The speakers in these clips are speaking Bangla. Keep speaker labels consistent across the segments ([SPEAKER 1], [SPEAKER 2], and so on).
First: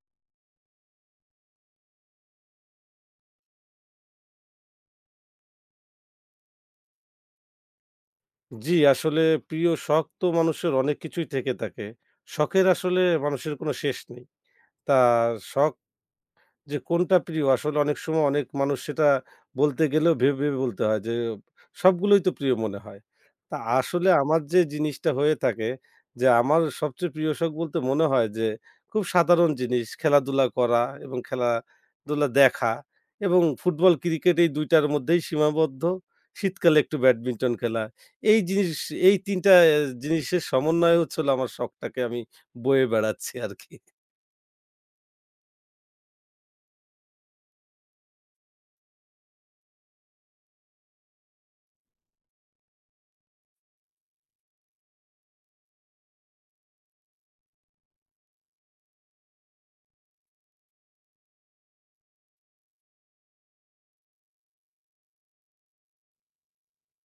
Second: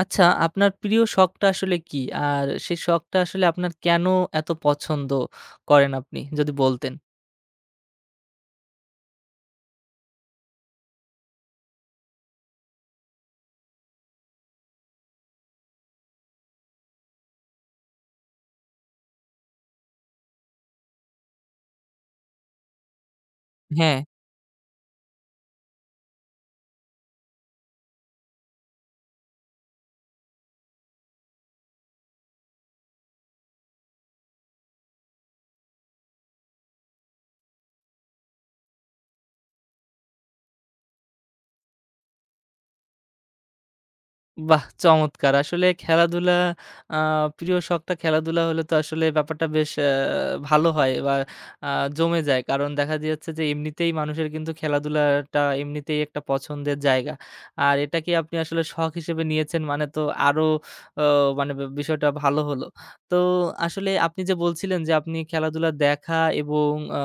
[SPEAKER 1] আচ্ছা, আপনার প্রিয় শখটা আসলে কি? আর সেই শখটা আসলে আপনার কেন এত পছন্দ করেন আপনি? যদি বলতেন।
[SPEAKER 2] জি, আসলে প্রিয় শখ তো মানুষের অনেক কিছুই থেকে থাকে। শখের আসলে মানুষের কোনো শেষ নেই। তা শখ যে কোনটা প্রিয়? আসলে অনেক সময় অনেক মানুষ সেটা বলতে গেলেও ভেবে, ভেবে বলতে হয় যে সবগুলোই তো প্রিয় মনে হয়। তা
[SPEAKER 1] হ্যাঁ.
[SPEAKER 2] আসলে আমার যে জিনিসটা হয়ে থাকে যে আমার সবচেয়ে প্রিয় শখ বলতে মনে হয় যে খুব সাধারণ জিনিস খেলাধুলা করা এবং খেলাধুলা দেখা এবং ফুটবল, ক্রিকেট এই ২ টার মধ্যেই সীমাবদ্ধ। শীতকালে একটু ব্যাডমিন্টন খেলা। এই জিনিস এই ৩ টা জিনিসের সমন্বয় হচ্ছে হলো আমার শখটাকে আমি বয়ে বেড়াচ্ছি আরকি।
[SPEAKER 1] বাহ! চমৎকার। আসলে খেলাধুলা আ প্রিয় শখটা খেলাধুলা হলে তো আসলে ব্যাপারটা বেশ ভালো হয় বা আ জমে যায়। কারণ দেখা যাচ্ছে যে এমনিতেই মানুষের কিন্তু খেলাধুলাটা এমনিতেই একটা পছন্দের জায়গা। আর এটাকে আপনি আসলে শখ হিসেবে নিয়েছেন মানে তো আরো অ মানে বিষয়টা ভালো হলো। তো আসলে আপনি যে বলছিলেন যে আপনি খেলাধুলা দেখা এবং আ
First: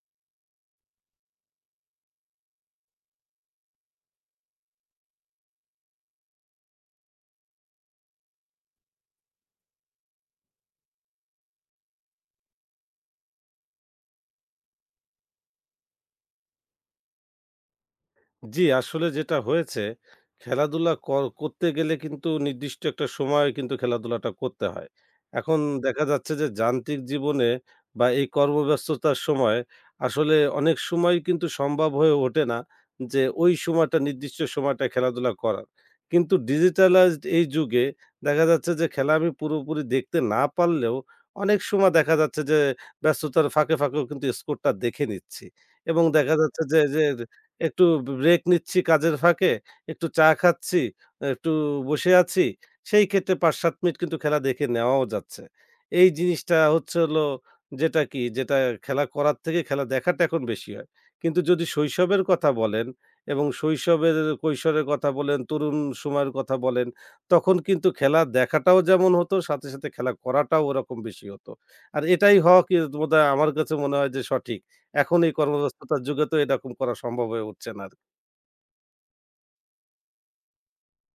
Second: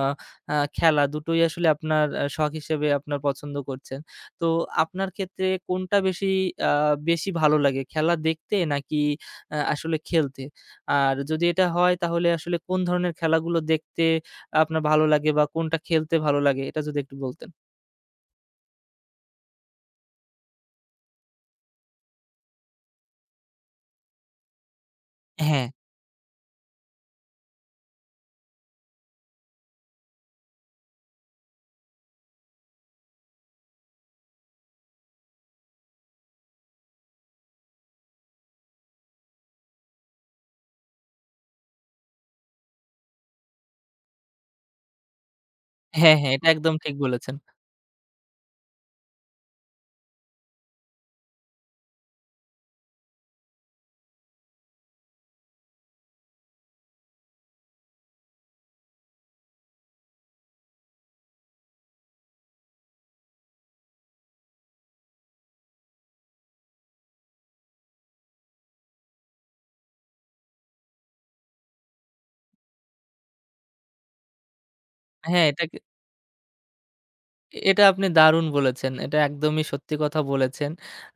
[SPEAKER 1] আ খেলা দুটোই আসলে আপনার শখ হিসেবে আপনার পছন্দ করছেন। তো আপনার ক্ষেত্রে কোনটা আ বেশি ভালো লাগে? খেলা দেখতে নাকি আসলে খেলতে? আর যদি এটা হয় তাহলে আসলে কোন ধরনের খেলাগুলো দেখতে আপনার ভালো লাগে বা কোনটা খেলতে ভালো লাগে? এটা যদি একটু বলতেন।
[SPEAKER 2] জি, আসলে যেটা হয়েছে, খেলাধুলা করতে গেলে কিন্তু নির্দিষ্ট একটা সময়ে কিন্তু খেলাধুলাটা করতে হয়। এখন
[SPEAKER 1] হ্যাঁ,
[SPEAKER 2] দেখা যাচ্ছে যে যান্ত্রিক জীবনে বা এই কর্মব্যস্ততার সময় আসলে অনেক সময়ই কিন্তু সম্ভব হয়ে ওঠে না যে ওই সময়টা নির্দিষ্ট সময়টা খেলাধুলা করার। কিন্তু ডিজিটালাইজড এই যুগে দেখা যাচ্ছে যে খেলা আমি পুরোপুরি দেখতে না পারলেও অনেক সময় দেখা যাচ্ছে যে ব্যস্ততার ফাঁকে, ফাঁকেও কিন্তু স্কোরটা দেখে নিচ্ছি এবং
[SPEAKER 1] হ্যাঁ, হ্যাঁ,
[SPEAKER 2] দেখা
[SPEAKER 1] এটা
[SPEAKER 2] যাচ্ছে
[SPEAKER 1] একদম
[SPEAKER 2] যে
[SPEAKER 1] ঠিক
[SPEAKER 2] যে
[SPEAKER 1] বলেছেন।
[SPEAKER 2] একটু ব্রেক নিচ্ছি কাজের ফাঁকে, একটু চা খাচ্ছি, একটু বসে আছি। সেই ক্ষেত্রে ৫-৭ মিনিট কিন্তু খেলা দেখে নেওয়াও যাচ্ছে। এই জিনিসটা হচ্ছে হলো যেটা খেলা করার থেকে খেলা দেখাটা এখন বেশি হয়। কিন্তু যদি শৈশবের কথা বলেন এবং শৈশবের, কৈশোরের কথা বলেন, তরুণ সময়ের কথা বলেন, তখন কিন্তু খেলা দেখাটাও যেমন হতো, সাথে, সাথে খেলা করাটাও ওরকম বেশি হতো। আর এটাই হওয়া কি বোধহয় আমার কাছে মনে হয় যে সঠিক। এখন এই
[SPEAKER 1] হ্যাঁ, এটা
[SPEAKER 2] কর্মব্যস্ততার যুগে তো এরকম করা সম্ভব হয়ে উঠছে
[SPEAKER 1] এটা
[SPEAKER 2] না আর।
[SPEAKER 1] আপনি দারুণ বলেছেন। এটা একদমই সত্যি কথা বলেছেন।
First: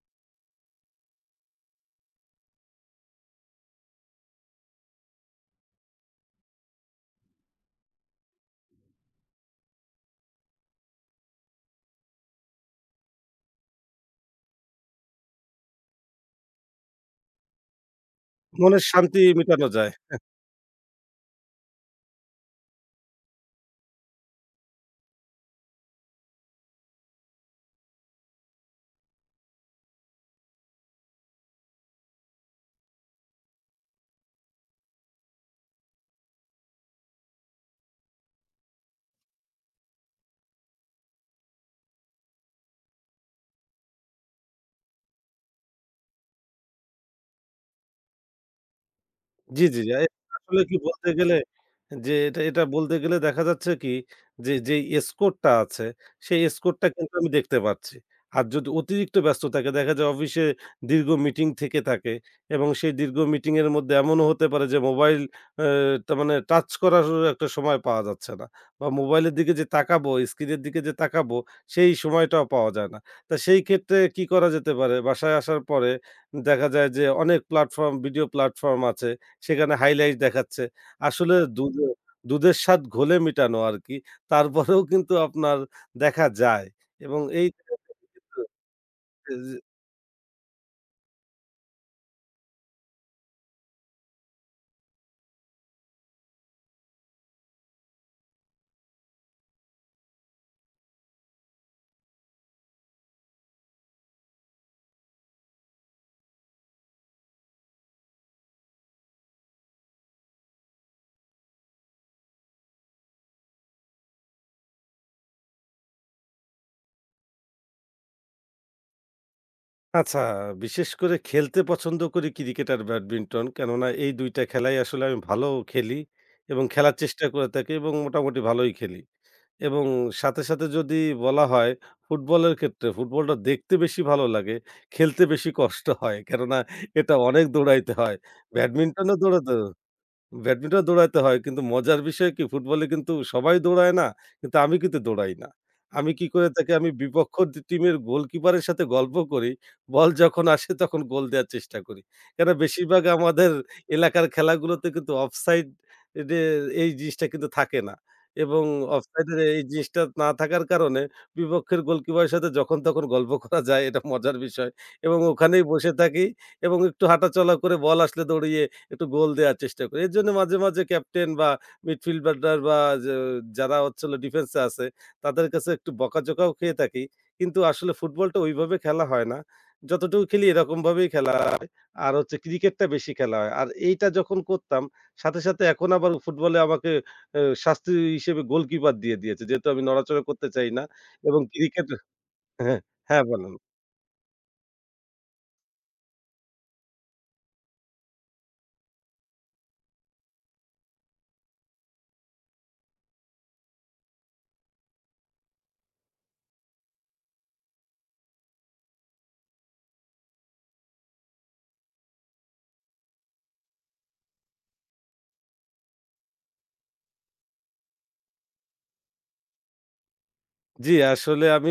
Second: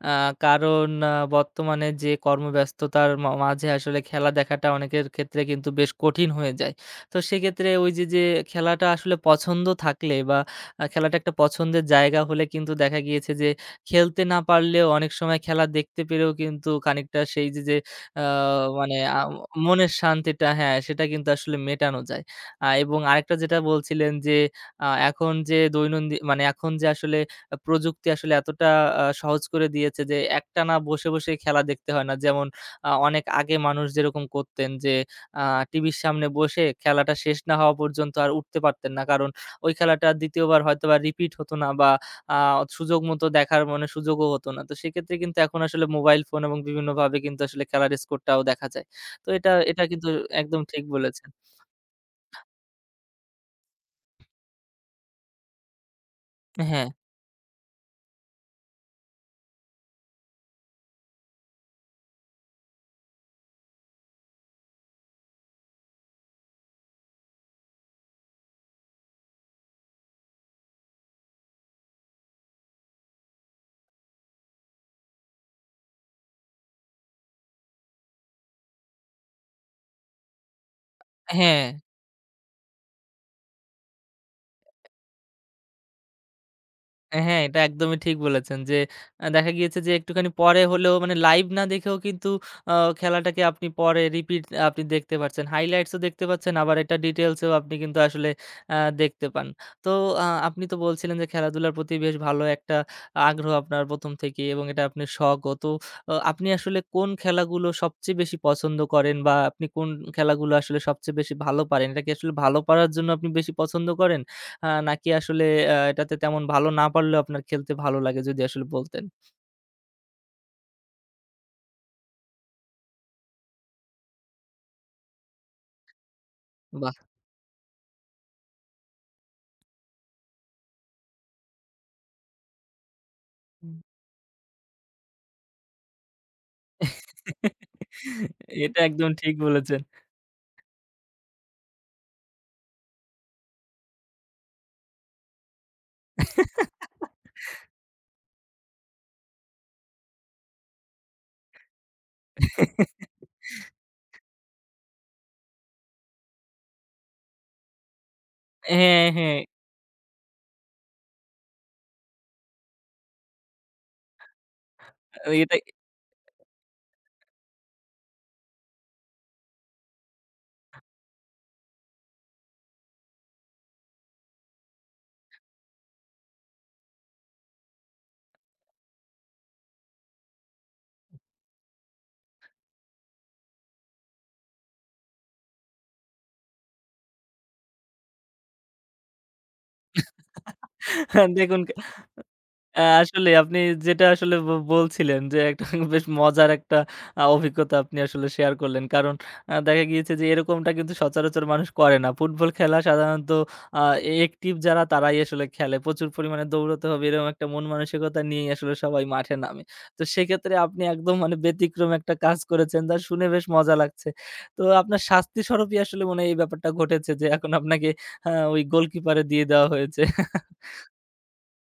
[SPEAKER 1] আ কারণ বর্তমানে যে কর্মব্যস্ততার মাঝে আসলে খেলা দেখাটা অনেকের ক্ষেত্রে কিন্তু বেশ কঠিন হয়ে যায়। তো সেক্ষেত্রে ওই যে খেলাটা আসলে পছন্দ থাকলে বা খেলাটা একটা পছন্দের জায়গা হলে কিন্তু দেখা গিয়েছে যে খেলতে না পারলেও অনেক সময় খেলা দেখতে পেরেও কিন্তু খানিকটা সেই যে আ
[SPEAKER 2] মনের
[SPEAKER 1] মানে
[SPEAKER 2] শান্তি মিটানো
[SPEAKER 1] মনের
[SPEAKER 2] যায়।
[SPEAKER 1] শান্তিটা হ্যাঁ, সেটা কিন্তু আসলে মেটানো যায়। এবং আরেকটা যেটা বলছিলেন যে এখন যে দৈনন্দিন মানে এখন যে আসলে প্রযুক্তি আসলে এতটা সহজ করে দিয়েছে যে একটানা বসে, বসে খেলা দেখতে হয় না। যেমন অনেক আগে মানুষ যেরকম করতেন যে আ টিভির সামনে বসে খেলাটা শেষ না হওয়া পর্যন্ত আর উঠতে পারতেন না। কারণ ওই খেলাটা ২য় বার হয়তোবা রিপিট হতো না বা আ সুযোগ মতো দেখার মানে সুযোগও হতো না। তো সেক্ষেত্রে কিন্তু এখন আসলে মোবাইল ফোন এবং বিভিন্নভাবে কিন্তু আসলে খেলার স্কোরটাও দেখা যায়। তো এটা,
[SPEAKER 2] জি, জি।
[SPEAKER 1] এটা কিন্তু একদম
[SPEAKER 2] আসলে কি
[SPEAKER 1] ঠিক
[SPEAKER 2] বলতে
[SPEAKER 1] বলেছেন।
[SPEAKER 2] গেলে যে এটা বলতে গেলে দেখা যাচ্ছে কি যে, যেই স্কোরটা আছে সেই
[SPEAKER 1] হ্যাঁ,
[SPEAKER 2] স্কোরটা কিন্তু আমি দেখতে পাচ্ছি। আর যদি অতিরিক্ত ব্যস্ত থাকে দেখা যায় অফিসে দীর্ঘ মিটিং থেকে থাকে এবং সেই দীর্ঘ মিটিং এর মধ্যে এমনও হতে পারে যে মোবাইল অ্যা তার মানে টাচ করার একটা সময় পাওয়া যাচ্ছে না। বা মোবাইলের দিকে যে তাকাবো, স্ক্রিনের দিকে যে তাকাবো সেই সময়টাও পাওয়া যায় না। তা সেই ক্ষেত্রে কি করা যেতে পারে? বাসায় আসার পরে দেখা যায় যে অনেক প্ল্যাটফর্ম ভিডিও প্ল্যাটফর্ম আছে সেখানে হাইলাইট দেখাচ্ছে। আসলে
[SPEAKER 1] হ্যাঁ।
[SPEAKER 2] দুধের স্বাদ ঘোলে মিটানো আরকি। তারপরেও কিন্তু আপনার দেখা যায় এবং
[SPEAKER 1] হ্যাঁ,
[SPEAKER 2] এই
[SPEAKER 1] এটা একদমই ঠিক বলেছেন যে দেখা
[SPEAKER 2] যে-
[SPEAKER 1] গিয়েছে যে একটুখানি পরে হলেও মানে লাইভ না দেখেও কিন্তু আ খেলাটাকে আপনি পরে রিপিট আপনি দেখতে পাচ্ছেন। হাইলাইটস ও দেখতে পাচ্ছেন আবার এটা ডিটেইলস এও আপনি কিন্তু আসলে আ দেখতে পান। তো আপনি তো বলছিলেন যে খেলাধুলার প্রতি বেশ ভালো একটা আগ্রহ আপনার ১ম থেকেই এবং এটা আপনার শখও। তো আপনি আসলে কোন খেলাগুলো সবচেয়ে বেশি পছন্দ করেন বা আপনি কোন খেলাগুলো আসলে সবচেয়ে বেশি ভালো পারেন? এটা কি আসলে ভালো পারার জন্য আপনি বেশি পছন্দ করেন? হ্যাঁ, নাকি আসলে এটাতে তেমন ভালো না পারলেও আপনার খেলতে ভালো লাগে যদি আসলে বলতেন?
[SPEAKER 2] আচ্ছা, বিশেষ করে খেলতে পছন্দ করি ক্রিকেট আর ব্যাডমিন্টন। কেননা এই ২ টা খেলাই আসলে আমি ভালো খেলি এবং
[SPEAKER 1] বাহ!
[SPEAKER 2] খেলার চেষ্টা করে থাকি এবং মোটামুটি ভালোই খেলি। এবং সাথে, সাথে যদি বলা হয় ফুটবলের ক্ষেত্রে, ফুটবলটা দেখতে বেশি ভালো লাগে, খেলতে বেশি কষ্ট হয়। কেননা এটা অনেক দৌড়াইতে হয়।
[SPEAKER 1] এটা একদম
[SPEAKER 2] ব্যাডমিন্টনও
[SPEAKER 1] ঠিক
[SPEAKER 2] দৌড়াতে
[SPEAKER 1] বলেছেন।
[SPEAKER 2] ব্যাডমিন্টন দৌড়াইতে হয়। কিন্তু মজার বিষয় কি ফুটবলে কিন্তু সবাই দৌড়ায় না। কিন্তু আমি কিন্তু দৌড়াই না। আমি কি করে থাকি আমি বিপক্ষ টিমের গোলকিপারের সাথে গল্প করি। বল যখন আসে তখন গোল দেয়ার চেষ্টা করি। কেন বেশিরভাগ আমাদের এলাকার খেলাগুলোতে কিন্তু অফসাইড এডে এই জিনিসটা কিন্তু থাকে না। এবং
[SPEAKER 1] হ্যাঁ, হ্যাঁ।
[SPEAKER 2] অফসাইডের এই জিনিসটা না থাকার কারণে বিপক্ষের গোলকিপারের সাথে যখন তখন গল্প করা যায় এটা মজার বিষয়। এবং
[SPEAKER 1] এটা
[SPEAKER 2] ওখানেই বসে থাকি এবং একটু হাঁটাচলা করে বল আসলে দৌড়িয়ে একটু গোল দেয়ার চেষ্টা করি। এরজন্য মাঝে, মাঝে ক্যাপ্টেন বা মিডফিল্ডার বা যে যারা হচ্ছে হলো ডিফেন্সে আছে, তাদের কাছে একটু বকাঝকাও খেয়ে থাকি। কিন্তু আসলে ফুটবলটা ওইভাবে খেলা হয় না। যতটুকু খেলি এরকমভাবেই খেলা হয়। আর হচ্ছে ক্রিকেটটা বেশি খেলা হয়। আর এইটা যখন করতাম, সাথে, সাথে এখন আবার ফুটবলে আমাকে শাস্তি হিসেবে গোলকিপার দিয়ে দিয়েছে। যেহেতু আমি নড়াচড়া করতে চাই না এবং
[SPEAKER 1] দেখুন,
[SPEAKER 2] ক্রিকেট হ্যাঁ, হ্যাঁ
[SPEAKER 1] আসলে
[SPEAKER 2] বলেন।
[SPEAKER 1] আপনি যেটা আসলে বলছিলেন যে একটা বেশ মজার একটা অভিজ্ঞতা আপনি আসলে শেয়ার করলেন। কারণ দেখা গিয়েছে যে এরকমটা কিন্তু সচরাচর মানুষ করে না। ফুটবল খেলা সাধারণত আ অ্যাকটিভ যারা তারাই আসলে খেলে। প্রচুর পরিমাণে দৌড়াতে হবে এরকম একটা মন মানসিকতা নিয়েই আসলে সবাই মাঠে নামে। তো সেক্ষেত্রে আপনি একদম মানে ব্যতিক্রম একটা কাজ করেছেন যা শুনে বেশ মজা লাগছে। তো আপনার শাস্তি স্বরূপই আসলে মনে হয় এই ব্যাপারটা ঘটেছে যে এখন আপনাকে ওই গোলকিপারে দিয়ে দেওয়া হয়েছে।
[SPEAKER 2] জি, আসলে আমি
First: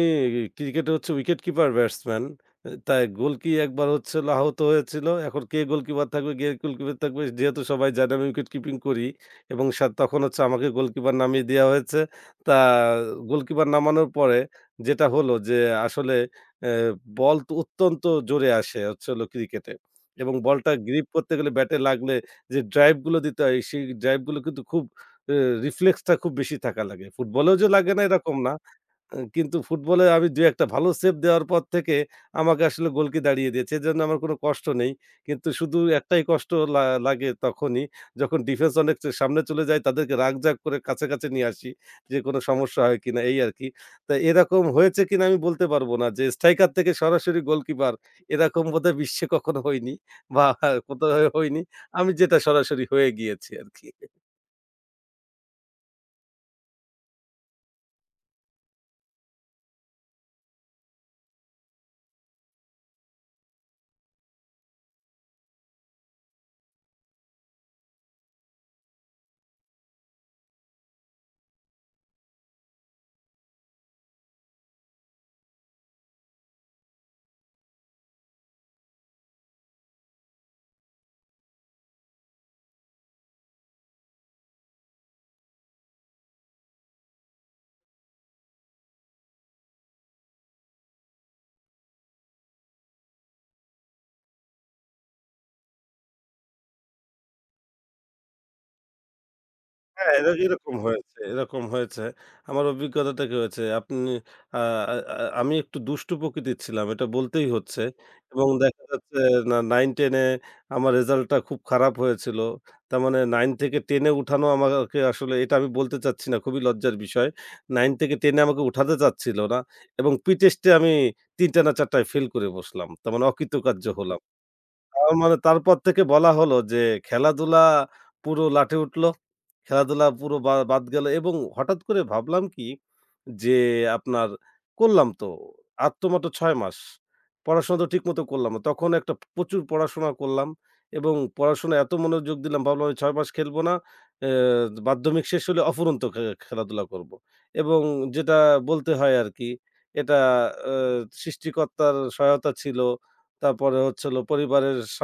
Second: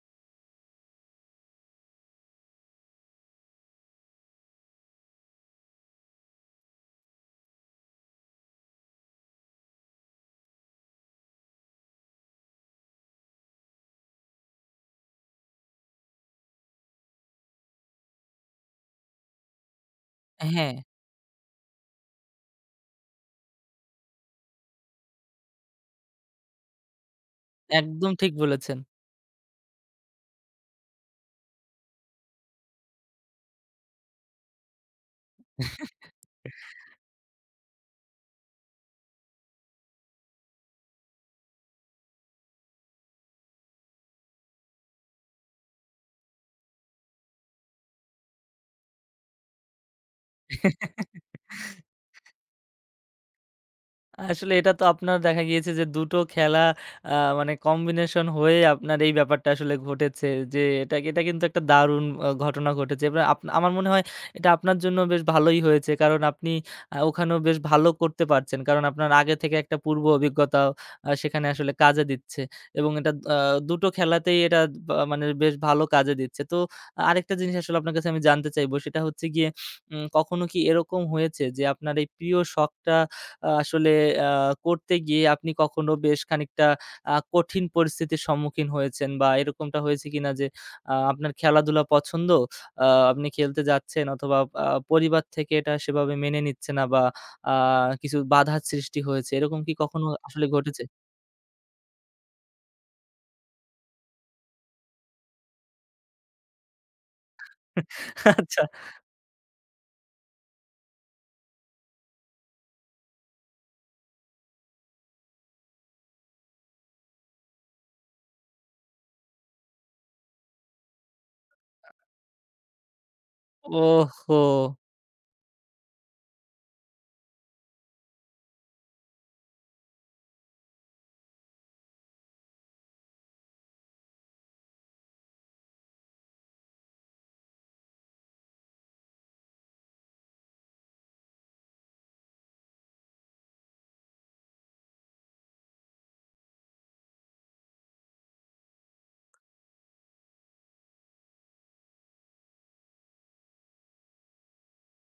[SPEAKER 2] ক্রিকেটে হচ্ছে উইকেট কিপার ব্যাটসম্যান। তাই একবার হচ্ছে হলো আহত হয়েছিল। এখন কে গোলকিপার থাকবে, কে গোলকিপার থাকবে যেহেতু সবাই জানে আমি উইকেট কিপিং করি এবং তখন হচ্ছে আমাকে গোলকিপার নামিয়ে দেয়া হয়েছে। তা গোলকিপার নামানোর পরে যেটা হলো যে আসলে এ বল তো অত্যন্ত জোরে আসে হচ্ছে হলো ক্রিকেটে এবং বলটা
[SPEAKER 1] হ্যাঁ,
[SPEAKER 2] গ্রিপ করতে গেলে ব্যাটে লাগলে যে ড্রাইভ গুলো দিতে হয় সেই ড্রাইভ গুলো কিন্তু খুব এ রিফ্লেক্সটা খুব বেশি থাকা লাগে। ফুটবলেও যে লাগে না
[SPEAKER 1] একদম ঠিক
[SPEAKER 2] এরকম না।
[SPEAKER 1] বলেছেন।
[SPEAKER 2] কিন্তু ফুটবলে আমি ২-১ টা ভালো সেভ দেওয়ার পর থেকে আমাকে আসলে গোলকি দাঁড়িয়ে দিয়েছে। এজন্য আমার কোনো কষ্ট নেই। কিন্তু শুধু
[SPEAKER 1] হ্যাঁ।
[SPEAKER 2] একটাই কষ্ট লাগে তখনই যখন ডিফেন্স অনেক সামনে চলে যায় তাদেরকে রাগঝাগ করে কাছে, কাছে নিয়ে আসি। যে কোনো সমস্যা হয় কিনা এই আরকি। তা এরকম হয়েছে কিনা আমি বলতে পারব না যে স্ট্রাইকার থেকে সরাসরি গোলকিপার এরকম বোধহয় বিশ্বে কখনো হয়নি বা কোথাও হয়নি। আমি যেটা সরাসরি হয়ে গিয়েছি আরকি।
[SPEAKER 1] আসলে এটা তো আপনার দেখা গিয়েছে যে ২ টো খেলা আ মানে কম্বিনেশন হয়ে আপনার এই ব্যাপারটা আসলে ঘটেছে। যে এটা এটা কিন্তু একটা দারুণ ঘটনা ঘটেছে। এবার আমার মনে হয় এটা আপনার জন্য বেশ ভালোই হয়েছে। কারণ আপনি ওখানেও বেশ ভালো করতে পারছেন। কারণ আপনার আগে থেকে একটা পূর্ব অভিজ্ঞতাও সেখানে আসলে কাজে দিচ্ছে। এবং এটা ২ টো খেলাতেই এটা বা মানে বেশ ভালো কাজে দিচ্ছে। তো আরেকটা জিনিস আসলে আপনার কাছে আমি জানতে চাইবো সেটা হচ্ছে গিয়ে কখনো কি এরকম হয়েছে যে আপনার এই প্রিয় শখটা আসলে আ করতে গিয়ে আপনি কখনো বেশ খানিকটা কঠিন পরিস্থিতির সম্মুখীন হয়েছেন? বা এরকমটা হয়েছে কিনা যে আপনার খেলাধুলা পছন্দ, আ আপনি খেলতে যাচ্ছেন অথবা পরিবার থেকে এটা সেভাবে মেনে নিচ্ছে না বা আ কিছু বাধার সৃষ্টি হয়েছে, এরকম কি কখনো
[SPEAKER 2] হ্যাঁ,
[SPEAKER 1] আসলে
[SPEAKER 2] এরকম
[SPEAKER 1] ঘটেছে?
[SPEAKER 2] হয়েছে, এরকম হয়েছে। আমার অভিজ্ঞতা থেকে হয়েছে। আপনি আ আ আ আমি একটু দুষ্টু প্রকৃতির ছিলাম, এটা বলতেই হচ্ছে। এবং
[SPEAKER 1] আচ্ছা।
[SPEAKER 2] দেখা যাচ্ছে না ৯-১০ এ আমার রেজাল্টটা খুব খারাপ হয়েছিল। তার মানে ৯ থেকে ১০ এ উঠানো আমাকে আসলে এটা আমি বলতে চাচ্ছি না, খুবই লজ্জার বিষয়। ৯ থেকে ১০ এ আমাকে উঠাতে চাচ্ছিল না এবং প্রি-টেস্টে আমি ৩ টা না ৪ টায় ফেল করে বসলাম। তার মানে অকৃতকার্য হলাম।
[SPEAKER 1] ওহহো!
[SPEAKER 2] তার মানে তারপর থেকে বলা হলো যে, "খেলাধুলা পুরো লাটে উঠলো।" খেলাধুলা পুরো বাদ গেল এবং হঠাৎ করে ভাবলাম কি যে আপনার করলাম তো আর তো মাত্র ৬ মাস। পড়াশোনা তো ঠিকমতো করলাম না। তখন একটা প্রচুর পড়াশোনা করলাম এবং পড়াশোনায় এত মনোযোগ দিলাম ভাবলাম আমি ৬ মাস খেলব না। অ্যা মাধ্যমিক শেষ হলে অফুরন্ত খেলাধুলা করব। এবং যেটা বলতে হয় আরকি এটা অ্যা সৃষ্টিকর্তার সহায়তা ছিল। তারপরে হচ্ছে হলো পরিবারের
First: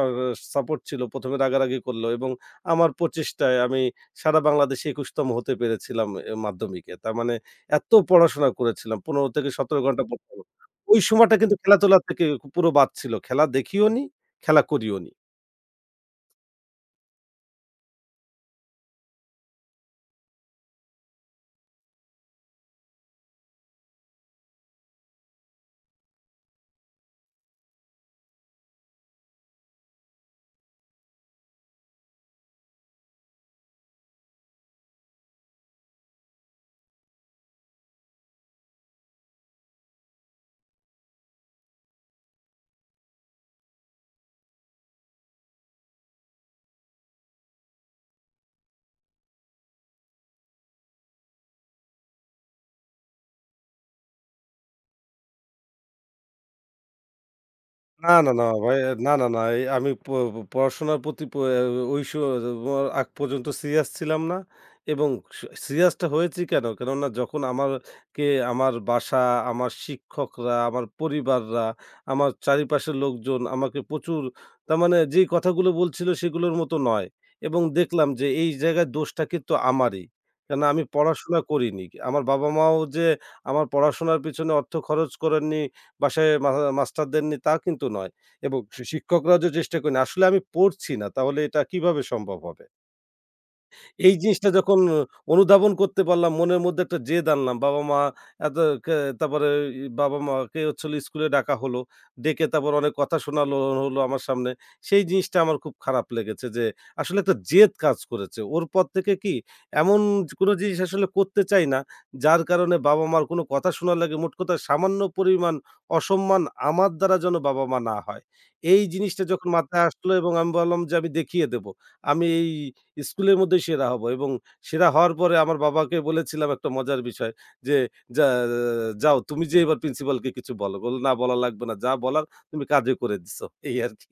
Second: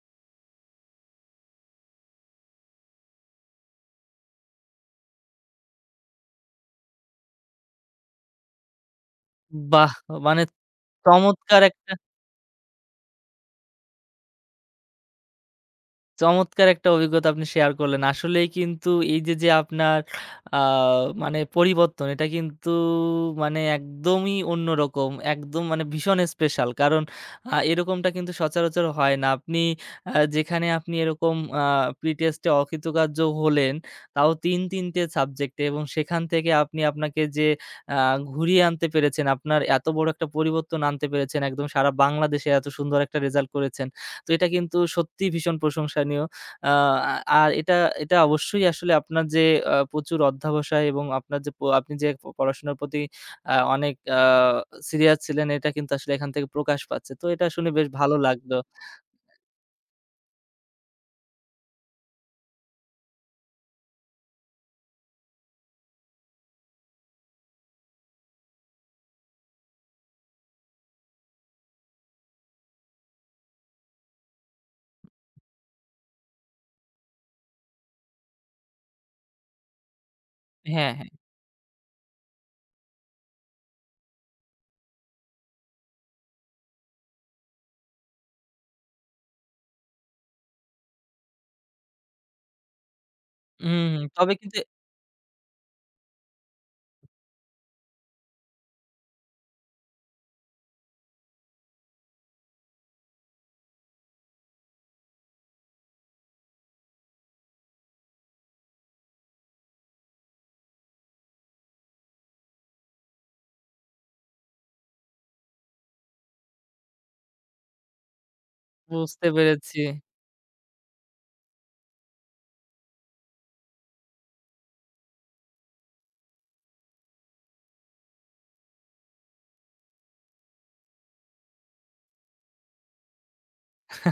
[SPEAKER 2] সাপোর্ট ছিল। ১ম এ রাগারাগি করল এবং আমার প্রচেষ্টায় আমি সারা বাংলাদেশে ২১ তম হতে পেরেছিলাম এ মাধ্যমিকে। তার মানে এত পড়াশোনা করেছিলাম ১৫-১৭
[SPEAKER 1] বাহ!
[SPEAKER 2] ঘন্টা পড়তাম।
[SPEAKER 1] মানে
[SPEAKER 2] ওই সময়টা কিন্তু
[SPEAKER 1] চমৎকার একটা
[SPEAKER 2] খেলাধুলা থেকে পুরো বাদ ছিল। খেলা দেখিওনি, খেলা করিওনি।
[SPEAKER 1] অভিজ্ঞতা আপনি শেয়ার করলেন। আসলেই কিন্তু এই যে আপনার আ মানে পরিবর্তন এটা কিন্তু মানে একদমই অন্যরকম। একদম মানে ভীষণ স্পেশাল। কারণ এরকমটা কিন্তু সচরাচর হয় না। আপনি আ যেখানে আপনি এরকম আ প্রি-টেস্টে অকৃতকার্য হলেন, তাও ৩-৩ টে সাবজেক্টে এবং সেখান থেকে আপনি আপনাকে যে আ ঘুরিয়ে আনতে পেরেছেন, আপনার এত বড় একটা পরিবর্তন আনতে পেরেছেন, একদম সারা বাংলাদেশে এত সুন্দর একটা রেজাল্ট করেছেন। তো এটা কিন্তু সত্যিই ভীষণ প্রশংসনীয়। আহ, আ আর এটা এটা অবশ্যই আসলে আপনার যে প্রচুর অধ্যবসায় এবং আপনার যে প আপনি যে প পড়াশোনার প্রতি অনেক সিরিয়াস ছিলেন এটা কিন্তু আসলে এখান থেকে প্রকাশ পাচ্ছে। তো এটা শুনে বেশ
[SPEAKER 2] না,
[SPEAKER 1] ভালো
[SPEAKER 2] না, না
[SPEAKER 1] লাগলো।
[SPEAKER 2] ভাই, না, না, না। এই আমি প প- পড়াশোনার প্রতি ওই স আগ পর্যন্ত সিরিয়াস ছিলাম না এবং স সিরিয়াসটা হয়েছি কেন? কেননা যখন আমারকে আমার বাসা, আমার শিক্ষকরা, আমার পরিবাররা, আমার চারিপাশের লোকজন আমাকে প্রচুর তার মানে যে কথাগুলো বলছিল সেগুলোর মতো নয় এবং দেখলাম যে এই জায়গায় দোষটা কিন্তু আমারই। কেননা আমি
[SPEAKER 1] হ্যাঁ, হ্যাঁ।
[SPEAKER 2] পড়াশোনা করিনি। আমার বাবা-মাও যে আমার পড়াশোনার পেছনে অর্থ খরচ করেননি বাসায় মা মাস্টারদের নিয়ে তা কিন্তু নয় এবং শিক্ষকরাও যে চেষ্টা করেন। আসলে আমি পড়ছি না তাহলে এটা কিভাবে সম্ভব হবে?
[SPEAKER 1] হুম, হুম।
[SPEAKER 2] এই
[SPEAKER 1] তবে
[SPEAKER 2] জিনিসটা
[SPEAKER 1] কিন্তু
[SPEAKER 2] যখন অনুধাবন করতে পারলাম, মনের মধ্যে একটা জেদ আনলাম। বাবা-মা এত কে তারপরে বাবা-মাকে হচ্ছে হলো স্কুলে ডাকা হলো। ডেকে তারপর অনেক কথা শোনালো হলো আমার সামনে। সেই জিনিসটা আমার খুব খারাপ লেগেছে যে, আসলে একটা জেদ কাজ করেছে। ওর পর থেকে কি এমন কোনো জিনিস আসলে করতে চাই না, যার কারণে বাবা-মার কোনো কথা শোনার লাগে মোট কথা সামান্য পরিমাণ অসম্মান আমার দ্বারা যেন বাবা-মা না হয়। এই জিনিসটা
[SPEAKER 1] বুঝতে
[SPEAKER 2] যখন
[SPEAKER 1] পেরেছি।
[SPEAKER 2] মাথায় আসলো এবং আমি বললাম যে, "আমি দেখিয়ে দেব। আমি এই স্কুলের মধ্যেই সেরা হব এবং সেরা হওয়ার পরে আমার বাবাকে বলেছিলাম একটা মজার বিষয় যে, "যা যাও তুমি যেয়ে এবার প্রিন্সিপালকে কিছু বলো।" বলল, "না বলা লাগবে না। যা বলার তুমি কাজে করে দিছো।" এই আরকি।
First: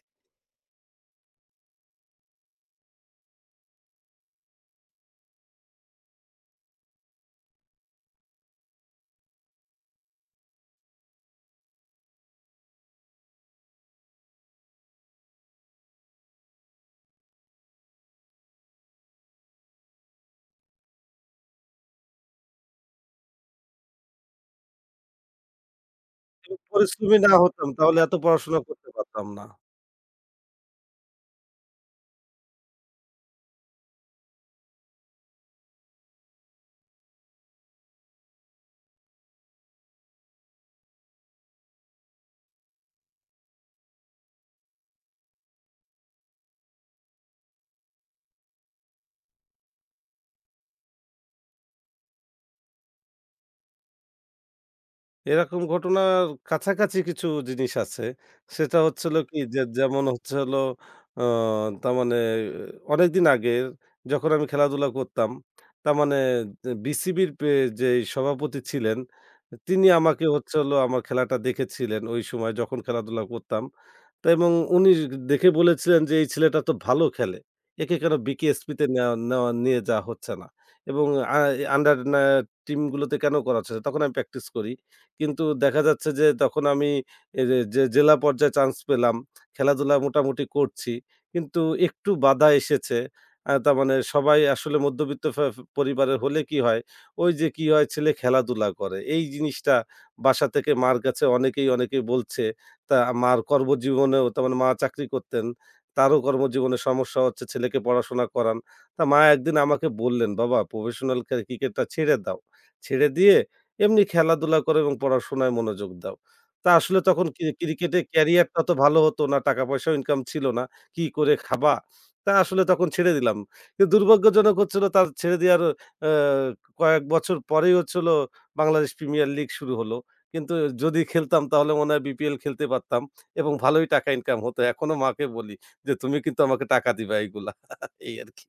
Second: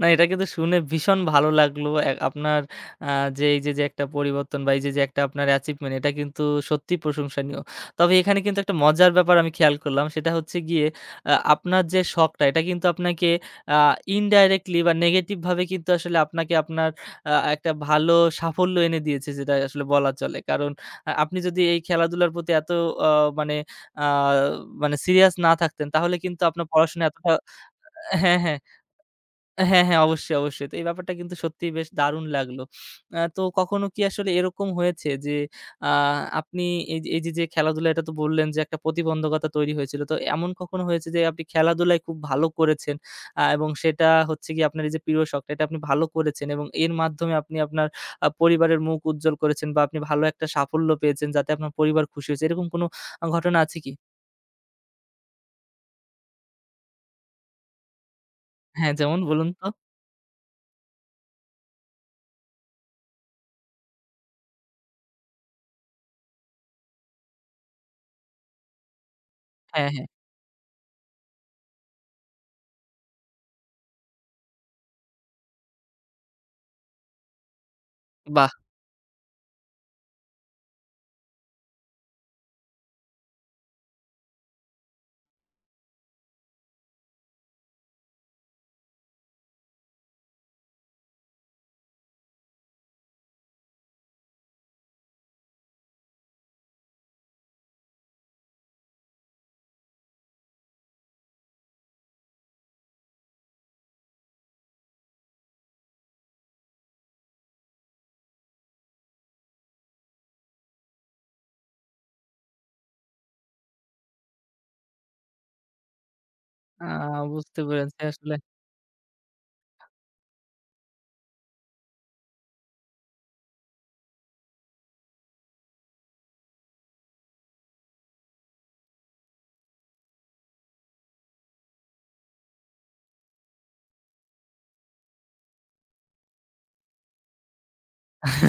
[SPEAKER 1] না, এটা কিন্তু শুনে ভীষণ ভালো লাগলো। আপনার আ যে এই যে একটা পরিবর্তন বা এই যে একটা আপনার অ্যাচিভমেন্ট এটা কিন্তু সত্যিই প্রশংসনীয়। তবে এখানে কিন্তু একটা মজার ব্যাপার আমি খেয়াল করলাম। সেটা হচ্ছে গিয়ে আপনার যে শখটা এটা কিন্তু আপনাকে আ ইনডাইরেক্টলি বা নেগেটিভ ভাবে কিন্তু আসলে আপনাকে আপনার একটা ভালো সাফল্য এনে দিয়েছে যেটা আসলে বলা চলে। কারণ আপনি যদি এই খেলাধুলার প্রতি এত অ মানে আ মানে সিরিয়াস না থাকতেন তাহলে কিন্তু আপনার পড়াশোনা
[SPEAKER 2] পরিশ্রমী না
[SPEAKER 1] এতটা
[SPEAKER 2] হতাম তাহলে এত
[SPEAKER 1] হ্যাঁ, হ্যাঁ।
[SPEAKER 2] পড়াশোনা করতে পারতাম না।
[SPEAKER 1] হ্যাঁ, হ্যাঁ, অবশ্যই, অবশ্যই। তো এই ব্যাপারটা কিন্তু সত্যিই বেশ দারুণ লাগলো। তো কখনো কি আসলে এরকম হয়েছে যে আ আপনি এই যে খেলাধুলা এটা তো বললেন যে একটা প্রতিবন্ধকতা তৈরি হয়েছিল। তো এমন কখনো হয়েছে যে আপনি খেলাধুলায় খুব ভালো করেছেন এবং সেটা হচ্ছে গিয়ে আপনার এই যে প্রিয় শখটা এটা আপনি ভালো করেছেন এবং এর মাধ্যমে আপনি আপনার পরিবারের মুখ উজ্জ্বল করেছেন বা আপনি ভালো একটা সাফল্য পেয়েছেন যাতে আপনার পরিবার খুশি হয়েছে। এরকম কোনো ঘটনা আছে কি?
[SPEAKER 2] এরকম ঘটনার কাছাকাছি কিছু জিনিস আছে। সেটা
[SPEAKER 1] হ্যাঁ,
[SPEAKER 2] হচ্ছে
[SPEAKER 1] যেমন
[SPEAKER 2] হলো কি
[SPEAKER 1] বলুন
[SPEAKER 2] যে
[SPEAKER 1] তো?
[SPEAKER 2] যেমন হচ্ছে হলো আ তার মানে অনেকদিন আগে যখন আমি খেলাধুলা করতাম, তার মানে যে বিসিবির পে যেই সভাপতি ছিলেন, তিনি
[SPEAKER 1] হ্যাঁ, হ্যাঁ।
[SPEAKER 2] আমাকে হচ্ছে হলো আমার খেলাটা দেখেছিলেন ওই সময় যখন খেলাধুলা করতাম। তো এবং উনি দেখে বলেছিলেন যে, "এই ছেলেটা তো ভালো খেলে। একে কেন
[SPEAKER 1] বাহ!
[SPEAKER 2] বিকেএসপি তে নেওয়া নেওয়া নিয়ে যাওয়া হচ্ছে না? এবং আ আন্ডার না টিমগুলোতে কেন করা হচ্ছে না?" তখন আমি প্র্যাকটিস করি। কিন্তু দেখা যাচ্ছে যে তখন আমি যে যে জেলা পর্যায়ে চান্স পেলাম, খেলাধুলা মোটামুটি করছি। কিন্তু একটু বাধা এসেছে। তার মানে সবাই আসলে মধ্যবিত্ত পরিবারের হলে কি হয়? ওই যে কি হয়? ছেলে খেলাধুলা করে। এই জিনিসটা বাসা থেকে মার কাছে অনেকেই, অনেকেই বলছে। তা মার কর্মজীবনেও তার মানে মা চাকরি করতেন। তারও কর্মজীবনে সমস্যা হচ্ছে, ছেলেকে পড়াশোনা করান। তা মা একদিন আমাকে বললেন, "বাবা প্রফেশনাল ক্রিকেটটা ছেড়ে দাও। ছেড়ে দিয়ে এমনি খেলাধুলা করো এবং পড়াশোনায় মনোযোগ দাও।" তা
[SPEAKER 1] আ
[SPEAKER 2] আসলে তখন
[SPEAKER 1] বুঝতে পেরেছি
[SPEAKER 2] ক্রিকেটের
[SPEAKER 1] আসলে।
[SPEAKER 2] ক্যারিয়ারটা তো ভালো হতো না, টাকা পয়সাও ইনকাম ছিল না। কি করে খাবা? তা আসলে তখন ছেড়ে দিলাম। কিন্তু দুর্ভাগ্যজনক হচ্ছিল তার ছেড়ে দেওয়ার আ কয়েক বছর পরেই হচ্ছে হলো বাংলাদেশ প্রিমিয়ার লীগ শুরু হলো। কিন্তু যদি খেলতাম তাহলে মনে হয় বিপিএল খেলতে পারতাম এবং ভালোই টাকা ইনকাম হতো। এখনো মাকে বলি যে, "তুমি কিন্তু আমাকে টাকা দিবা এইগুলা।" এই আরকি।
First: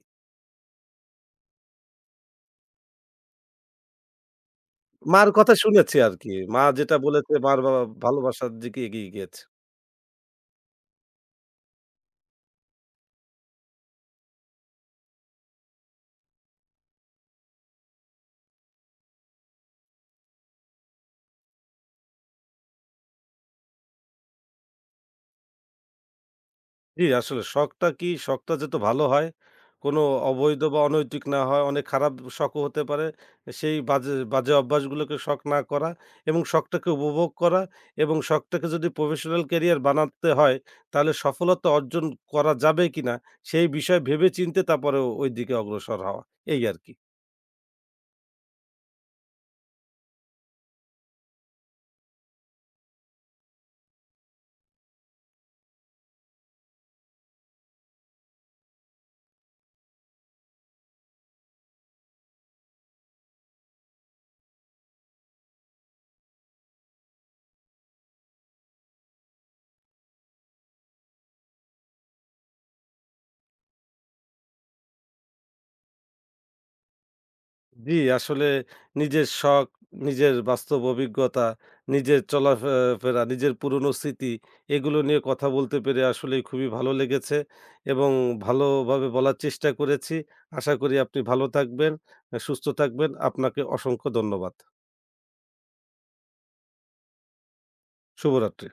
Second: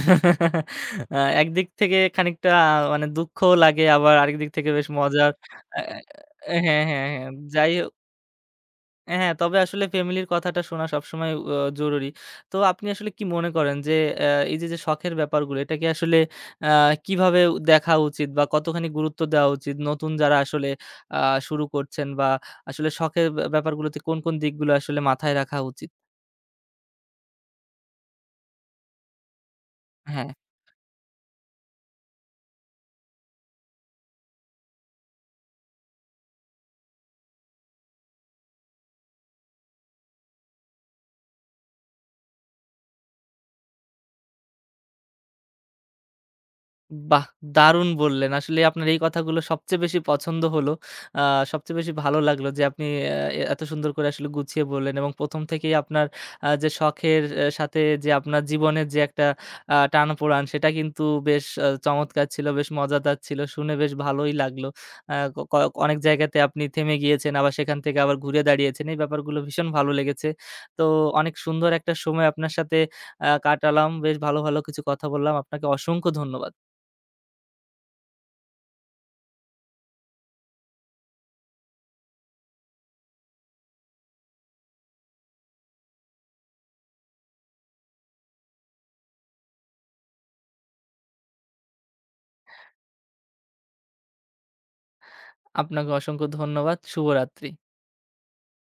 [SPEAKER 1] আ একদিক থেকে খানিকটা মানে দুঃখও লাগে আবার আরেক দিক থেকে বেশ মজার।
[SPEAKER 2] মার কথা
[SPEAKER 1] আ
[SPEAKER 2] শুনেছি আরকি। মা
[SPEAKER 1] হ্যাঁ,
[SPEAKER 2] যেটা
[SPEAKER 1] হ্যাঁ, হ্যাঁ।
[SPEAKER 2] বলেছে মার
[SPEAKER 1] যাই
[SPEAKER 2] বাবা
[SPEAKER 1] হোক
[SPEAKER 2] ভালোবাসার দিকে এগিয়ে
[SPEAKER 1] হ্যাঁ,
[SPEAKER 2] গিয়েছে।
[SPEAKER 1] তবে আসলে ফ্যামিলির কথাটা শোনা সবসময় জরুরি। তো আপনি আসলে কি মনে করেন যে আ এই যে শখের ব্যাপারগুলো এটাকে আসলে আ কিভাবে দেখা উচিত বা কতখানি গুরুত্ব দেওয়া উচিত? নতুন যারা আসলে আ শুরু করছেন বা আসলে শখের ব্যাপারগুলোতে কোন, কোন দিকগুলো আসলে মাথায় রাখা উচিত?
[SPEAKER 2] জি, আসলে শখটা কি? শখটা যাতে ভালো হয়, কোনো
[SPEAKER 1] হ্যাঁ।
[SPEAKER 2] অবৈধ বা অনৈতিক না হয়, অনেক খারাপ শখও হতে পারে। সেই বাজে বাজে অভ্যাসগুলোকে শখ না করা এবং শখটাকে উপভোগ করা এবং শখটাকে যদি প্রফেশনাল ক্যারিয়ার বানাতে হয়, তাহলে সফলতা অর্জন করা যাবে কিনা, সেই বিষয়ে ভেবে চিন্তে তারপরে ওইদিকে অগ্রসর হওয়া। এই আরকি।
[SPEAKER 1] বাহ! দারুণ বললেন। আসলে আপনার এই কথাগুলো সবচেয়ে বেশি পছন্দ হলো। আ সবচেয়ে বেশি ভালো লাগলো যে আপনি আহ, এ এত সুন্দর করে আসলে গুছিয়ে বললেন এবং ১ম থেকেই আপনার যে শখের সাথে যে আপনার জীবনের যে একটা টানাপোড়ান সেটা কিন্তু বেশ চমৎকার ছিল, বেশ মজাদার ছিল। শুনে বেশ ভালোই লাগলো। আ ক ক অনেক জায়গাতে আপনি থেমে গিয়েছেন আবার সেখান থেকে আবার ঘুরে দাঁড়িয়েছেন। এই ব্যাপারগুলো ভীষণ ভালো লেগেছে। তো অনেক সুন্দর একটা সময় আপনার সাথে কাটালাম। বেশ ভালো, ভালো কিছু কথা বললাম। আপনাকে অসংখ্য ধন্যবাদ।
[SPEAKER 2] জি, আসলে নিজের শখ, নিজের বাস্তব অভিজ্ঞতা, নিজের ফেরা, নিজের পুরনো স্মৃতি এগুলো নিয়ে কথা বলতে পেরে আসলেই খুবই ভালো লেগেছে এবং ভালোভাবে বলার চেষ্টা করেছি। আশা করি আপনি ভালো থাকবেন, সুস্থ থাকবেন। আপনাকে অসংখ্য ধন্যবাদ।
[SPEAKER 1] আপনাকে অসংখ্য ধন্যবাদ। শুভরাত্রি।
[SPEAKER 2] শুভরাত্রি।